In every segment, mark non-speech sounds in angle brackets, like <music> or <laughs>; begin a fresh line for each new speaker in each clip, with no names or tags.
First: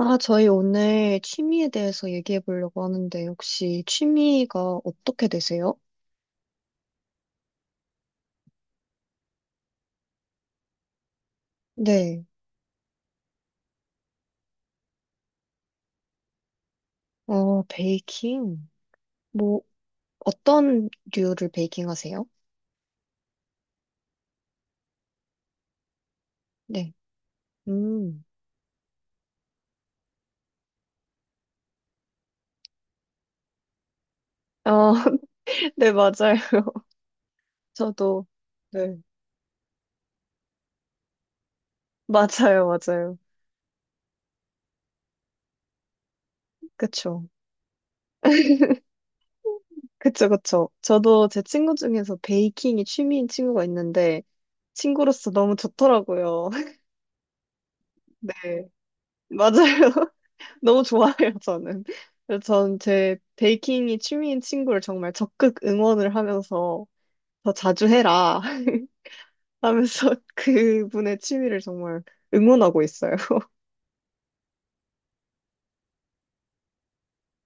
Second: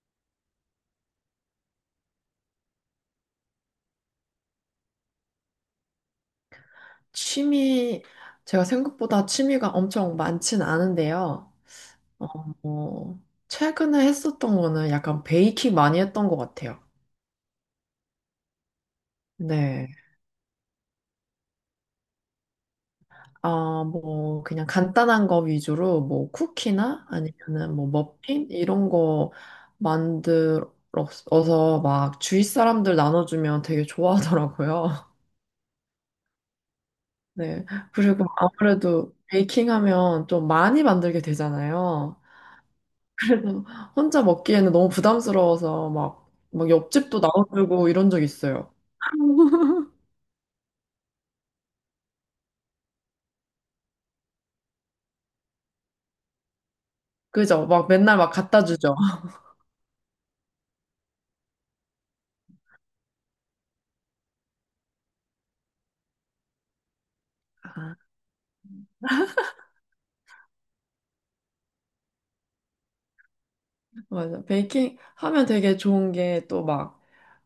아, 저희 오늘 취미에 대해서 얘기해 보려고 하는데, 혹시 취미가 어떻게 되세요?
취미, 제가 생각보다 취미가 엄청 많진 않은데요.
네.
어, 어, 최근에 했었던 거는 약간 베이킹 많이 했던 것 같아요.
어, 베이킹. 뭐,
네.
어떤 류를 베이킹 하세요?
아, 뭐, 그냥 간단한 거 위주로 뭐
네.
쿠키나 아니면은 뭐
음.
머핀? 이런 거 만들어서 막 주위 사람들 나눠주면 되게
어,
좋아하더라고요.
<laughs> 네, 맞아요. <laughs>
<laughs> 네. 그리고
저도. 네.
아무래도 베이킹 하면 좀 많이 만들게 되잖아요.
맞아요, 맞아요.
그래서 혼자 먹기에는 너무 부담스러워서 막 옆집도
그쵸.
나눠주고 이런 적 있어요. <laughs>
그쵸, 그쵸. 저도 제 친구 중에서 베이킹이 취미인 친구가 있는데, 친구로서 너무 좋더라고요. <laughs>
그죠? 막 맨날 막 갖다
네.
주죠.
맞아요. 너무 좋아해요, 저는. 그래서 전 제 베이킹이 취미인 친구를 정말 적극 응원을 하면서 더 자주
아,
해라, <laughs> 하면서 그분의 취미를 정말 응원하고 있어요.
맞아. 베이킹 하면 되게 좋은 게 또 막,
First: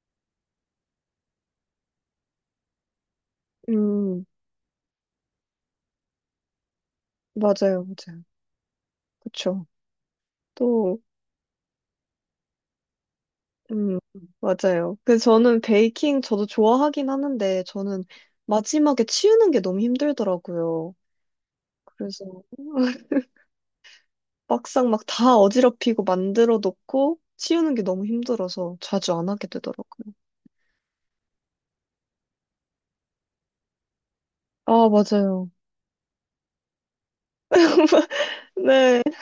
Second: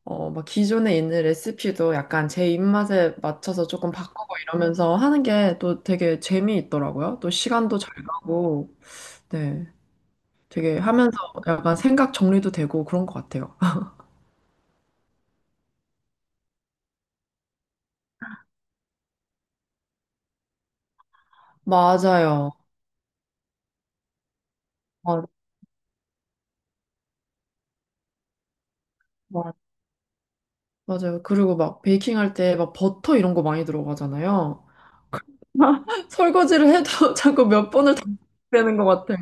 막 기존에 있는 레시피도 약간 제 입맛에 맞춰서 조금
음,
바꾸고 이러면서 하는 게 또 되게 재미있더라고요. 또 시간도
맞아요,
잘
맞아요.
가고,
그쵸.
네. 되게
또,
하면서 약간 생각 정리도 되고 그런 것 같아요. <laughs>
음, 맞아요. 그래서 저는 베이킹 저도 좋아하긴 하는데 저는 마지막에 치우는 게 너무 힘들더라고요. 그래서
맞아요.
<laughs> 막상 막
맞아요.
다 어지럽히고 만들어 놓고 치우는 게 너무 힘들어서 자주 안 하게 되더라고요.
맞아요. 그리고 막 베이킹 할 때 막 버터 이런 거 많이 들어가잖아요.
아, 맞아요.
<laughs> 설거지를 해도 <laughs> 자꾸 몇 번을 더
<laughs>
되는 것
네.
같아요.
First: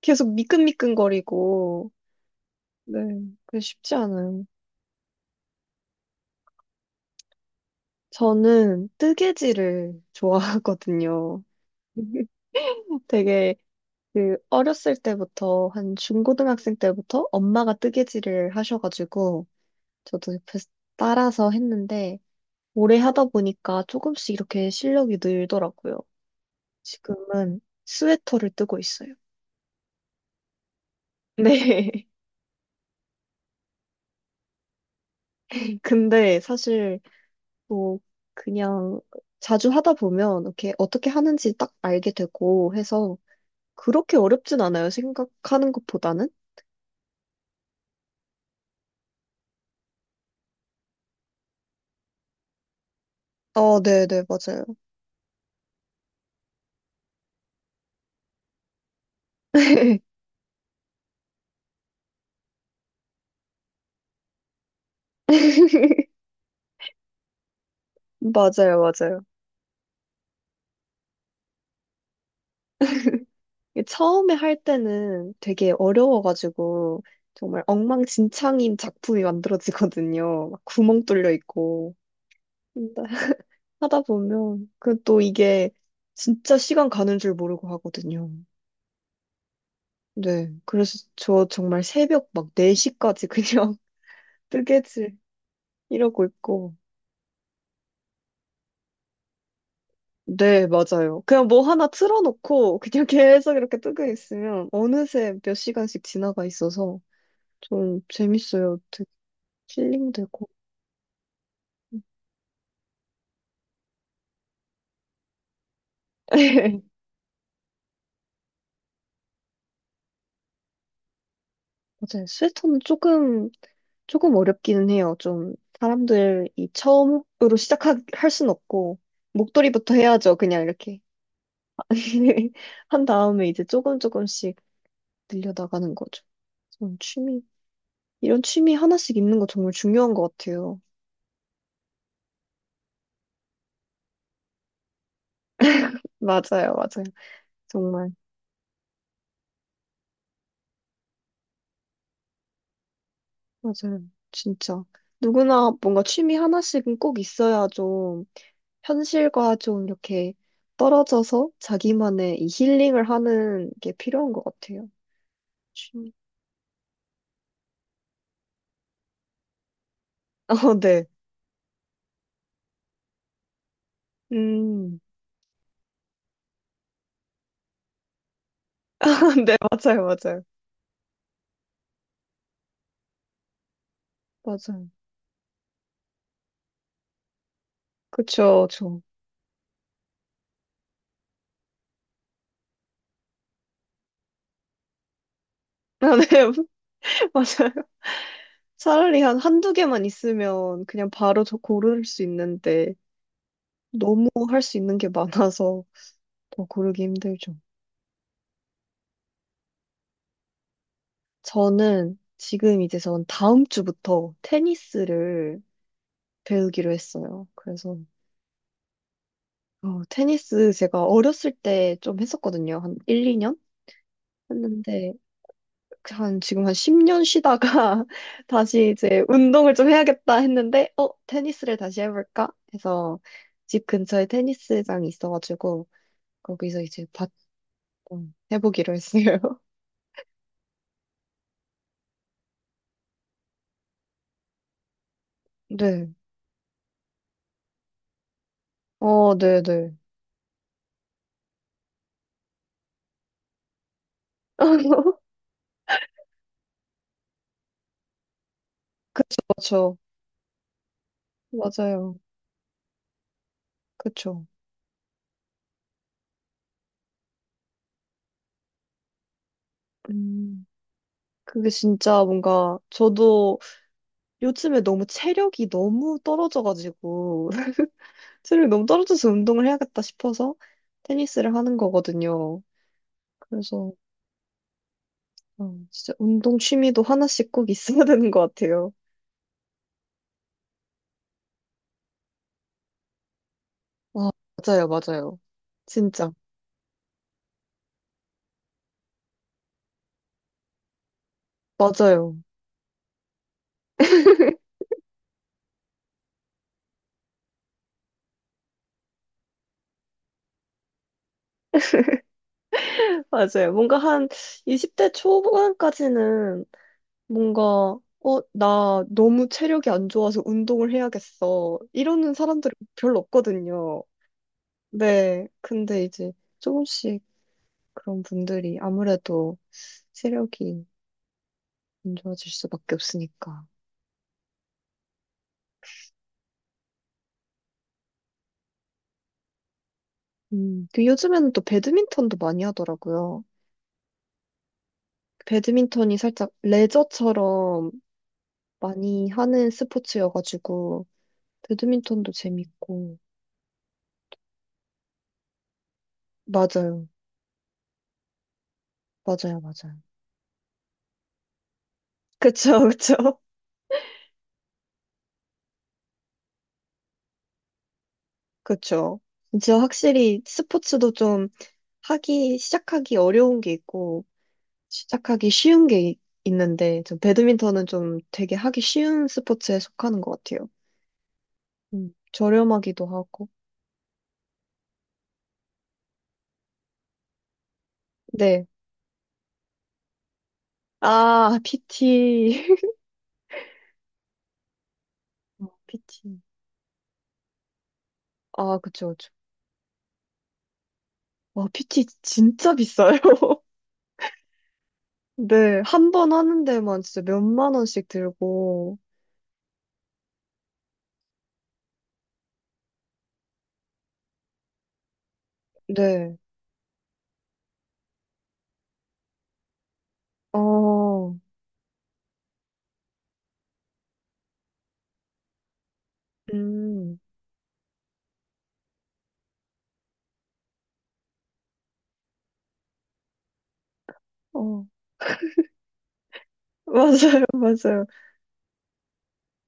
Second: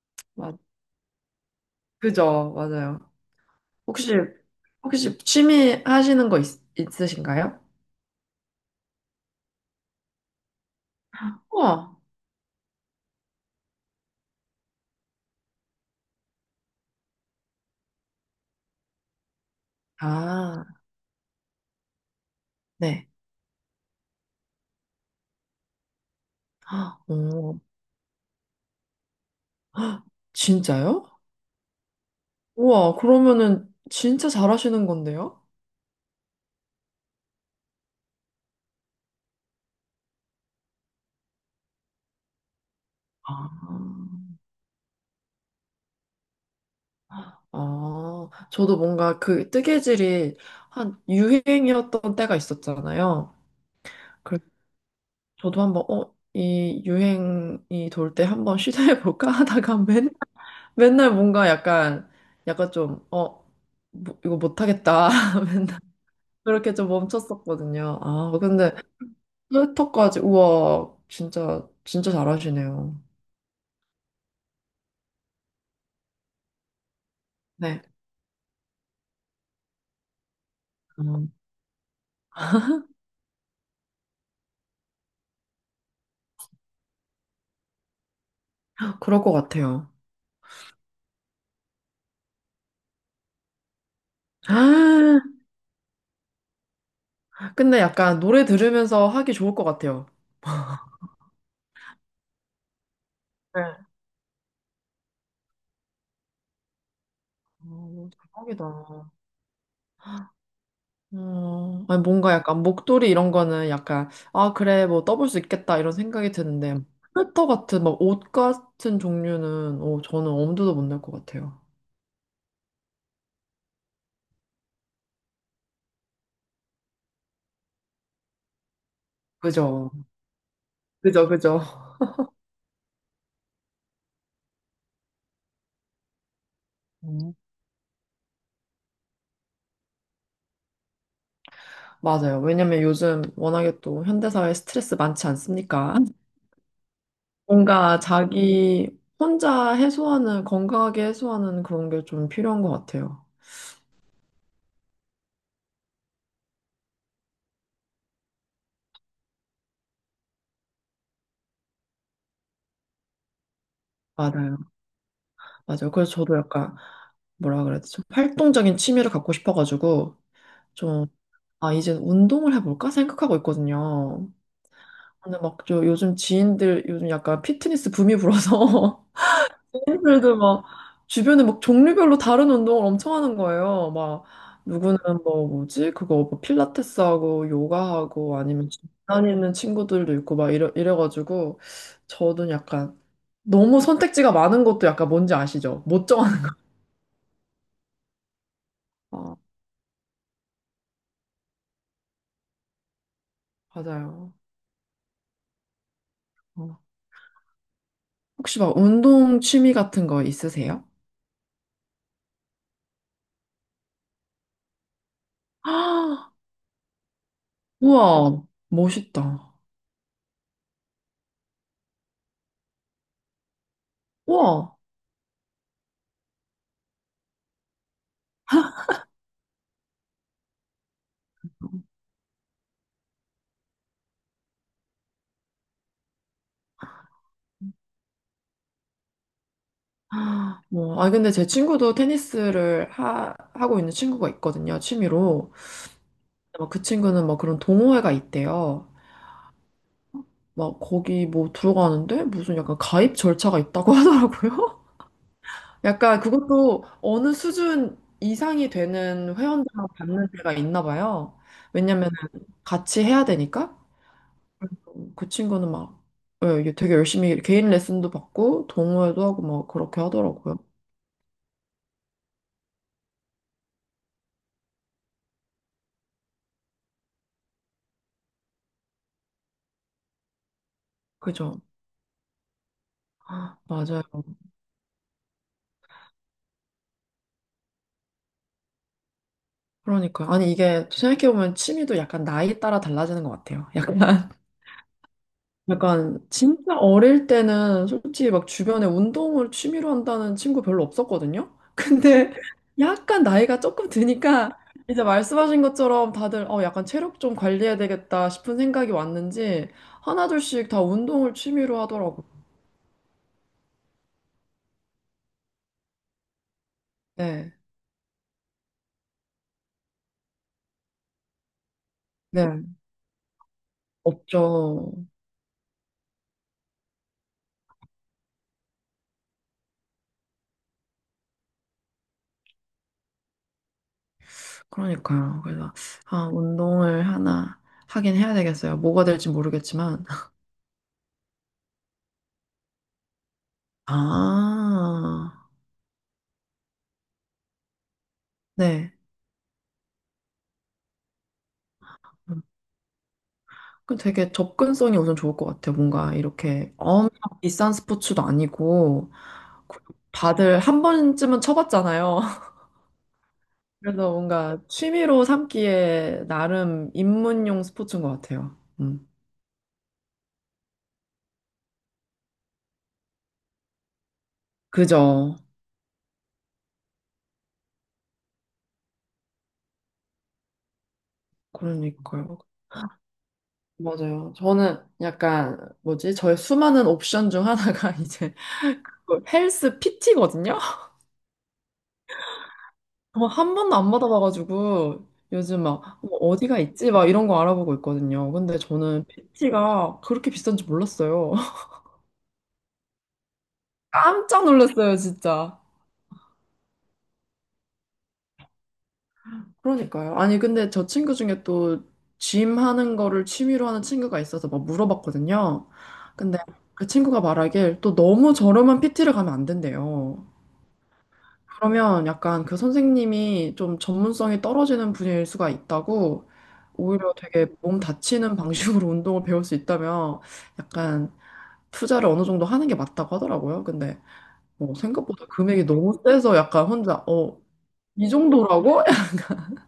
계속
맞,
미끈미끈거리고.
그죠?
네.
맞아요.
그 쉽지
혹시,
않은.
혹시 취미 하시는 거 있으신가요?
저는 뜨개질을 좋아하거든요.
우와.
<laughs> 되게 그 어렸을 때부터 한 중고등학생 때부터 엄마가 뜨개질을 하셔가지고 저도
아,
옆에서 따라서 했는데 오래
네.
하다 보니까 조금씩 이렇게 실력이 늘더라고요.
아,
지금은
오.
스웨터를 뜨고 있어요.
헉, 진짜요?
네. <laughs>
우와, 그러면은 진짜 잘하시는 건데요?
근데 사실 뭐 그냥 자주 하다 보면 이렇게 어떻게 하는지 딱 알게 되고 해서
아,
그렇게 어렵진 않아요. 생각하는 것보다는.
아, 저도 뭔가 그 뜨개질이 한 유행이었던 때가 있었잖아요.
아 네, 네, 맞아요.
저도 한번 이 유행이 돌 때 한번 시도해 볼까 <laughs> 하다가 맨 맨날 뭔가 약간 약간 좀 어, 뭐, 이거 못 하겠다. <laughs> 맨날
<laughs>
그렇게 좀 멈췄었거든요. 아, 근데
맞아요, 맞아요.
트위터까지 우와, 진짜 진짜 잘하시네요.
이게 처음에 할 때는 되게 어려워가지고 정말
네.
엉망진창인 작품이 만들어지거든요. 막 구멍 뚫려
음,
있고. 근데 <laughs> 하다 보면 그 또 이게 진짜 시간 가는 줄 모르고 하거든요.
그럴 것 같아요.
네. 그래서 저 정말 새벽 막 4시까지 그냥 뜨개질
<gasps>
이러고 있고.
아, 근데 약간 노래 들으면서 하기 좋을 것 같아요.
네, 맞아요. 그냥 뭐 하나 틀어놓고 그냥 <laughs> 계속
네.
이렇게
아,
뜨고 있으면 어느새 몇 시간씩 지나가 있어서 좀
대박이다.
재밌어요. 되게 힐링되고.
아니, 뭔가 약간 목도리 이런 거는 약간, 아, 그래, 뭐 떠볼 수 있겠다, 이런 생각이 드는데,
<laughs>
스웨터 같은, 막 옷 같은 종류는, 저는 엄두도 못 낼 것 같아요.
맞아요. 스웨터는 조금 어렵기는 해요. 좀 사람들이 처음으로 시작할 순 없고
그죠?
목도리부터 해야죠. 그냥 이렇게.
그죠, 그죠.
<laughs> 한 다음에 이제 조금 조금씩 늘려나가는 거죠. 저런
음.
취미, 이런 취미 하나씩 있는 거 정말 중요한 것 같아요.
맞아요. 왜냐면 요즘 워낙에 또 현대사회 스트레스 많지 않습니까?
맞아요, 맞아요.
뭔가
정말.
자기 혼자 해소하는, 건강하게 해소하는 그런 게 좀 필요한 것 같아요.
맞아요. 진짜. 누구나 뭔가 취미 하나씩은 꼭 있어야 좀 현실과 좀 이렇게 떨어져서 자기만의 이 힐링을 하는 게 필요한 것
맞아요.
같아요.
맞아요. 그래서
취미.
저도 약간, 뭐라 그래야 되죠? 활동적인 취미를 갖고 싶어가지고,
<laughs> 어, 네.
좀 아, 이제 운동을 해볼까 생각하고 있거든요.
음.
근데 막 저 요즘 지인들 요즘 약간 피트니스 붐이 불어서
<laughs> 네,
<laughs>
맞아요,
지인들도
맞아요.
막 주변에 막 종류별로 다른 운동을 엄청 하는 거예요. 막
맞아요.
누구는 뭐 뭐지? 그거 뭐 필라테스 하고 요가 하고
그쵸,
아니면 집
저.
다니는 친구들도 있고 막 이래가지고 저도 약간 너무 선택지가 많은 것도 약간 뭔지 아시죠?
<laughs>
못
아, 네,
정하는
<laughs> 맞아요. 차라리
<laughs>
한 한두 개만 있으면 그냥 바로 저 고를 수 있는데
아,
너무
맞아요.
할 수 있는 게 많아서 더
어.
고르기 힘들죠.
혹시 막 운동 취미 같은 거 있으세요?
저는 지금 이제 전 다음 주부터 테니스를
<gasps>
배우기로 했어요. 그래서
우와, 멋있다.
테니스 제가 어렸을 때 좀 했었거든요. 한 1, 2년
우와.
했는데 한 지금 한 10년 쉬다가 <laughs> 다시 이제 운동을 좀 해야겠다 했는데 테니스를 다시 해볼까 해서 집 근처에 테니스장이 있어가지고 거기서 이제 어, 해보기로 했어요. <laughs>
아, 뭐, 아, 근데 제 친구도 테니스를 하고 있는 친구가 있거든요, 취미로.
네.
어, 그 친구는 뭐 그런 동호회가 있대요.
어, 네, 네.
막 거기 뭐 들어가는데 무슨 약간 가입 절차가 있다고 <laughs> 하더라고요.
<laughs>
약간 그것도 어느 수준 이상이 되는 회원들만
그렇죠.
받는 데가 있나 봐요. 왜냐면
맞아요.
같이 해야 되니까.
그렇죠.
그래서 그 친구는 막 예, 이게 되게 열심히 개인 레슨도 받고 동호회도 하고 막 그렇게 하더라고요.
음. 그게 진짜 뭔가 저도 요즘에 너무 체력이 너무 떨어져가지고 <laughs> 체력이 너무 떨어져서 운동을 해야겠다 싶어서 테니스를
그죠?
하는 거거든요.
아,
그래서
맞아요.
진짜 운동 취미도 하나씩 꼭 있어야 <laughs> 되는 것 같아요.
그러니까 아니 이게 생각해보면 취미도 약간 나이에 따라 달라지는 것 같아요. 약간
아,
<laughs>
맞아요, 맞아요.
약간
진짜.
진짜 어릴 때는 솔직히 막 주변에 운동을 취미로 한다는 친구 별로 없었거든요. <laughs> 근데
맞아요.
약간 나이가 조금 드니까 이제 말씀하신 것처럼 다들 어 약간 체력 좀 관리해야 되겠다 싶은 생각이 왔는지 하나둘씩 다 운동을 취미로 하더라고요.
<laughs> 맞아요. 뭔가 한 20대 초반까지는
네.
뭔가 나 너무 체력이 안 좋아서 운동을 해야겠어. 이러는
네.
사람들이 별로 없거든요.
없죠.
네, 근데 이제 조금씩 그런 분들이 아무래도 체력이 안 좋아질 수밖에 없으니까.
그러니까요. 그래서, 아, 운동을 하나 하긴 해야 되겠어요. 뭐가 될지 모르겠지만.
그 요즘에는 또 배드민턴도 많이 하더라고요.
아, <laughs>
배드민턴이 살짝 레저처럼
네.
많이 하는 스포츠여가지고, 배드민턴도 재밌고.
그 되게 접근성이 우선 좋을 것 같아요. 뭔가 이렇게
맞아요.
엄청 비싼 스포츠도 아니고,
맞아요,
그리고
맞아요.
다들 한 번쯤은 쳐봤잖아요. <laughs>
그쵸, 그쵸. <laughs>
그래서 뭔가 취미로 삼기에 나름 입문용 스포츠인 것 같아요. 음.
그쵸. 진짜 확실히 스포츠도 좀 하기, 시작하기 어려운 게 있고,
그죠.
시작하기 쉬운 게 있는데, 좀 배드민턴은 좀 되게 하기 쉬운 스포츠에 속하는 것 같아요.
그러니까요.
저렴하기도 하고.
맞아요. 저는 약간, 뭐지? 저의 수많은 옵션 중 하나가 <laughs> 이제
네.
그 헬스 PT거든요?
아, PT.
한 번도 안 받아봐가지고 요즘
<laughs> 어,
막뭐
PT.
어디가 있지? 막 이런 거 알아보고 있거든요. 근데
아,
저는
그쵸, 그쵸.
PT가 그렇게 비싼 지 몰랐어요.
와,
<laughs>
PT 진짜 비싸요. <laughs>
깜짝 놀랐어요, 진짜.
네. 한 번 하는 데만 진짜 몇 만 원씩 들고.
그러니까요. 아니, 근데 저 친구 중에 또 짐 하는 거를 취미로 하는 친구가 있어서 막 물어봤거든요.
네.
근데 그 친구가 말하길 또 너무 저렴한 PT를 가면 안 된대요.
어,
그러면 약간 그 선생님이 좀 전문성이 떨어지는 분야일 수가 있다고 오히려
음,
되게 몸 다치는 방식으로 <laughs> 운동을 배울 수 있다면 약간 투자를 어느 정도 하는 게 맞다고 하더라고요. 근데 뭐
어,
생각보다 금액이 너무 세서 약간
<laughs>
혼자
맞아요, 맞아요.
이 정도라고? <laughs>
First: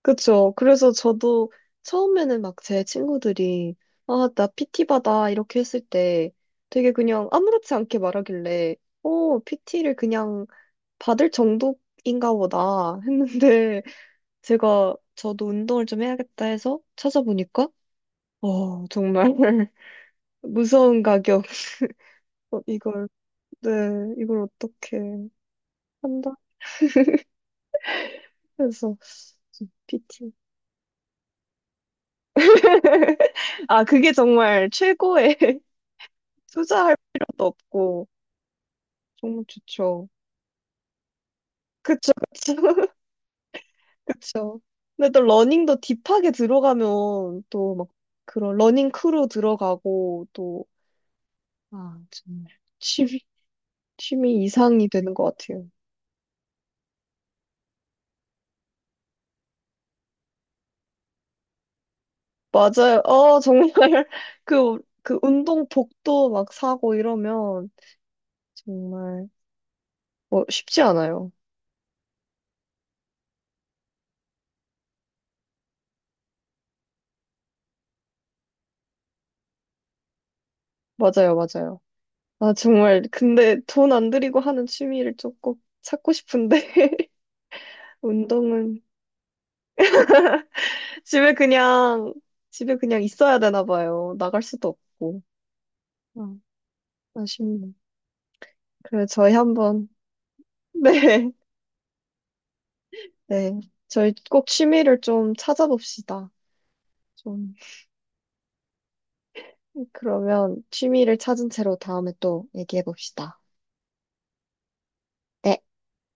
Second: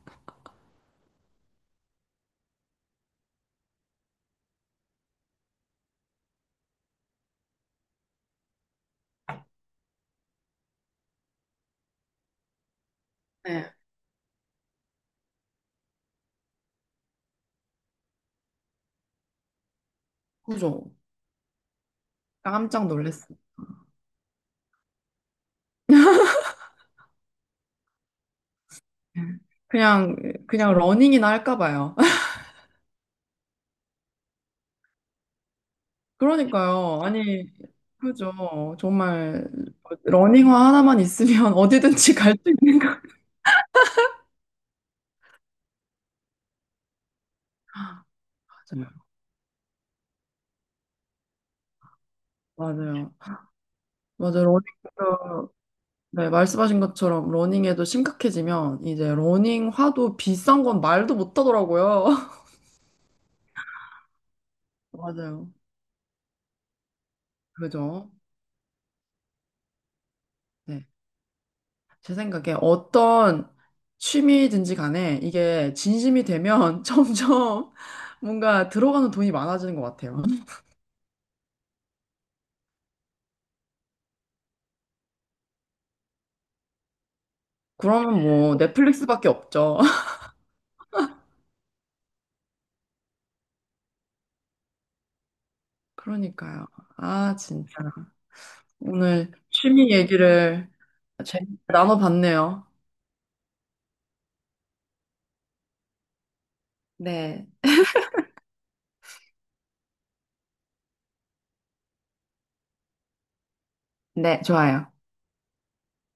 그쵸. 그래서 저도 처음에는 막 제 친구들이, 아, 나 PT 받아. 이렇게 했을 때 되게 그냥 아무렇지 않게 말하길래, PT를 그냥 받을 정도인가 보다
네,
했는데, <laughs> 제가 저도 운동을 좀 해야겠다 해서 찾아보니까, 정말 <laughs>
그죠.
무서운 가격.
깜짝
이걸,
놀랐어요.
네, 이걸 어떻게 한다? 그래서
그냥
PT.
그냥 러닝이나 할까 봐요. <laughs>
아, 그게 정말 최고의. <laughs> 투자할
그러니까요.
필요도
아니,
없고.
그죠.
정말
정말
좋죠.
러닝화 하나만 있으면 <laughs>
그쵸,
어디든지 갈 수
그쵸,
있는 거.
<laughs> 그쵸. 근데 또 러닝도 딥하게 들어가면 또 막 그런 러닝 크루 들어가고 또, 아, 정말
맞아요.
취미, 취미
맞아요.
이상이 되는 것
러닝도,
같아요.
네, 말씀하신 것처럼 러닝에도 심각해지면 이제 러닝화도 비싼 건 말도 못 하더라고요. <laughs>
맞아요. 정말 <laughs> 그
맞아요.
운동복도 막 사고 이러면
그죠?
정말 뭐 쉽지
네.
않아요.
제 생각에 어떤 취미든지 간에 이게 진심이 되면 <laughs> 점점 뭔가 들어가는 돈이 많아지는 것 같아요.
맞아요, 맞아요. 아, 정말 근데 돈 안 들이고 하는 취미를 조금 찾고 싶은데. <laughs>
그러면 뭐
운동은
넷플릭스밖에 없죠. <laughs>
집에 그냥, 집에 그냥 있어야 되나 봐요. 나갈 수도 없고. 아,
그러니까요. 아, 진짜.
아쉽네. 그래,
오늘
저희 한번,
취미 얘기를
<laughs> 네,
재밌게 나눠봤네요.
네. 저희 꼭 취미를 좀 찾아봅시다.
네.
좀, 그러면 취미를 찾은 채로 다음에 또 얘기해 봅시다.
네, 좋아요.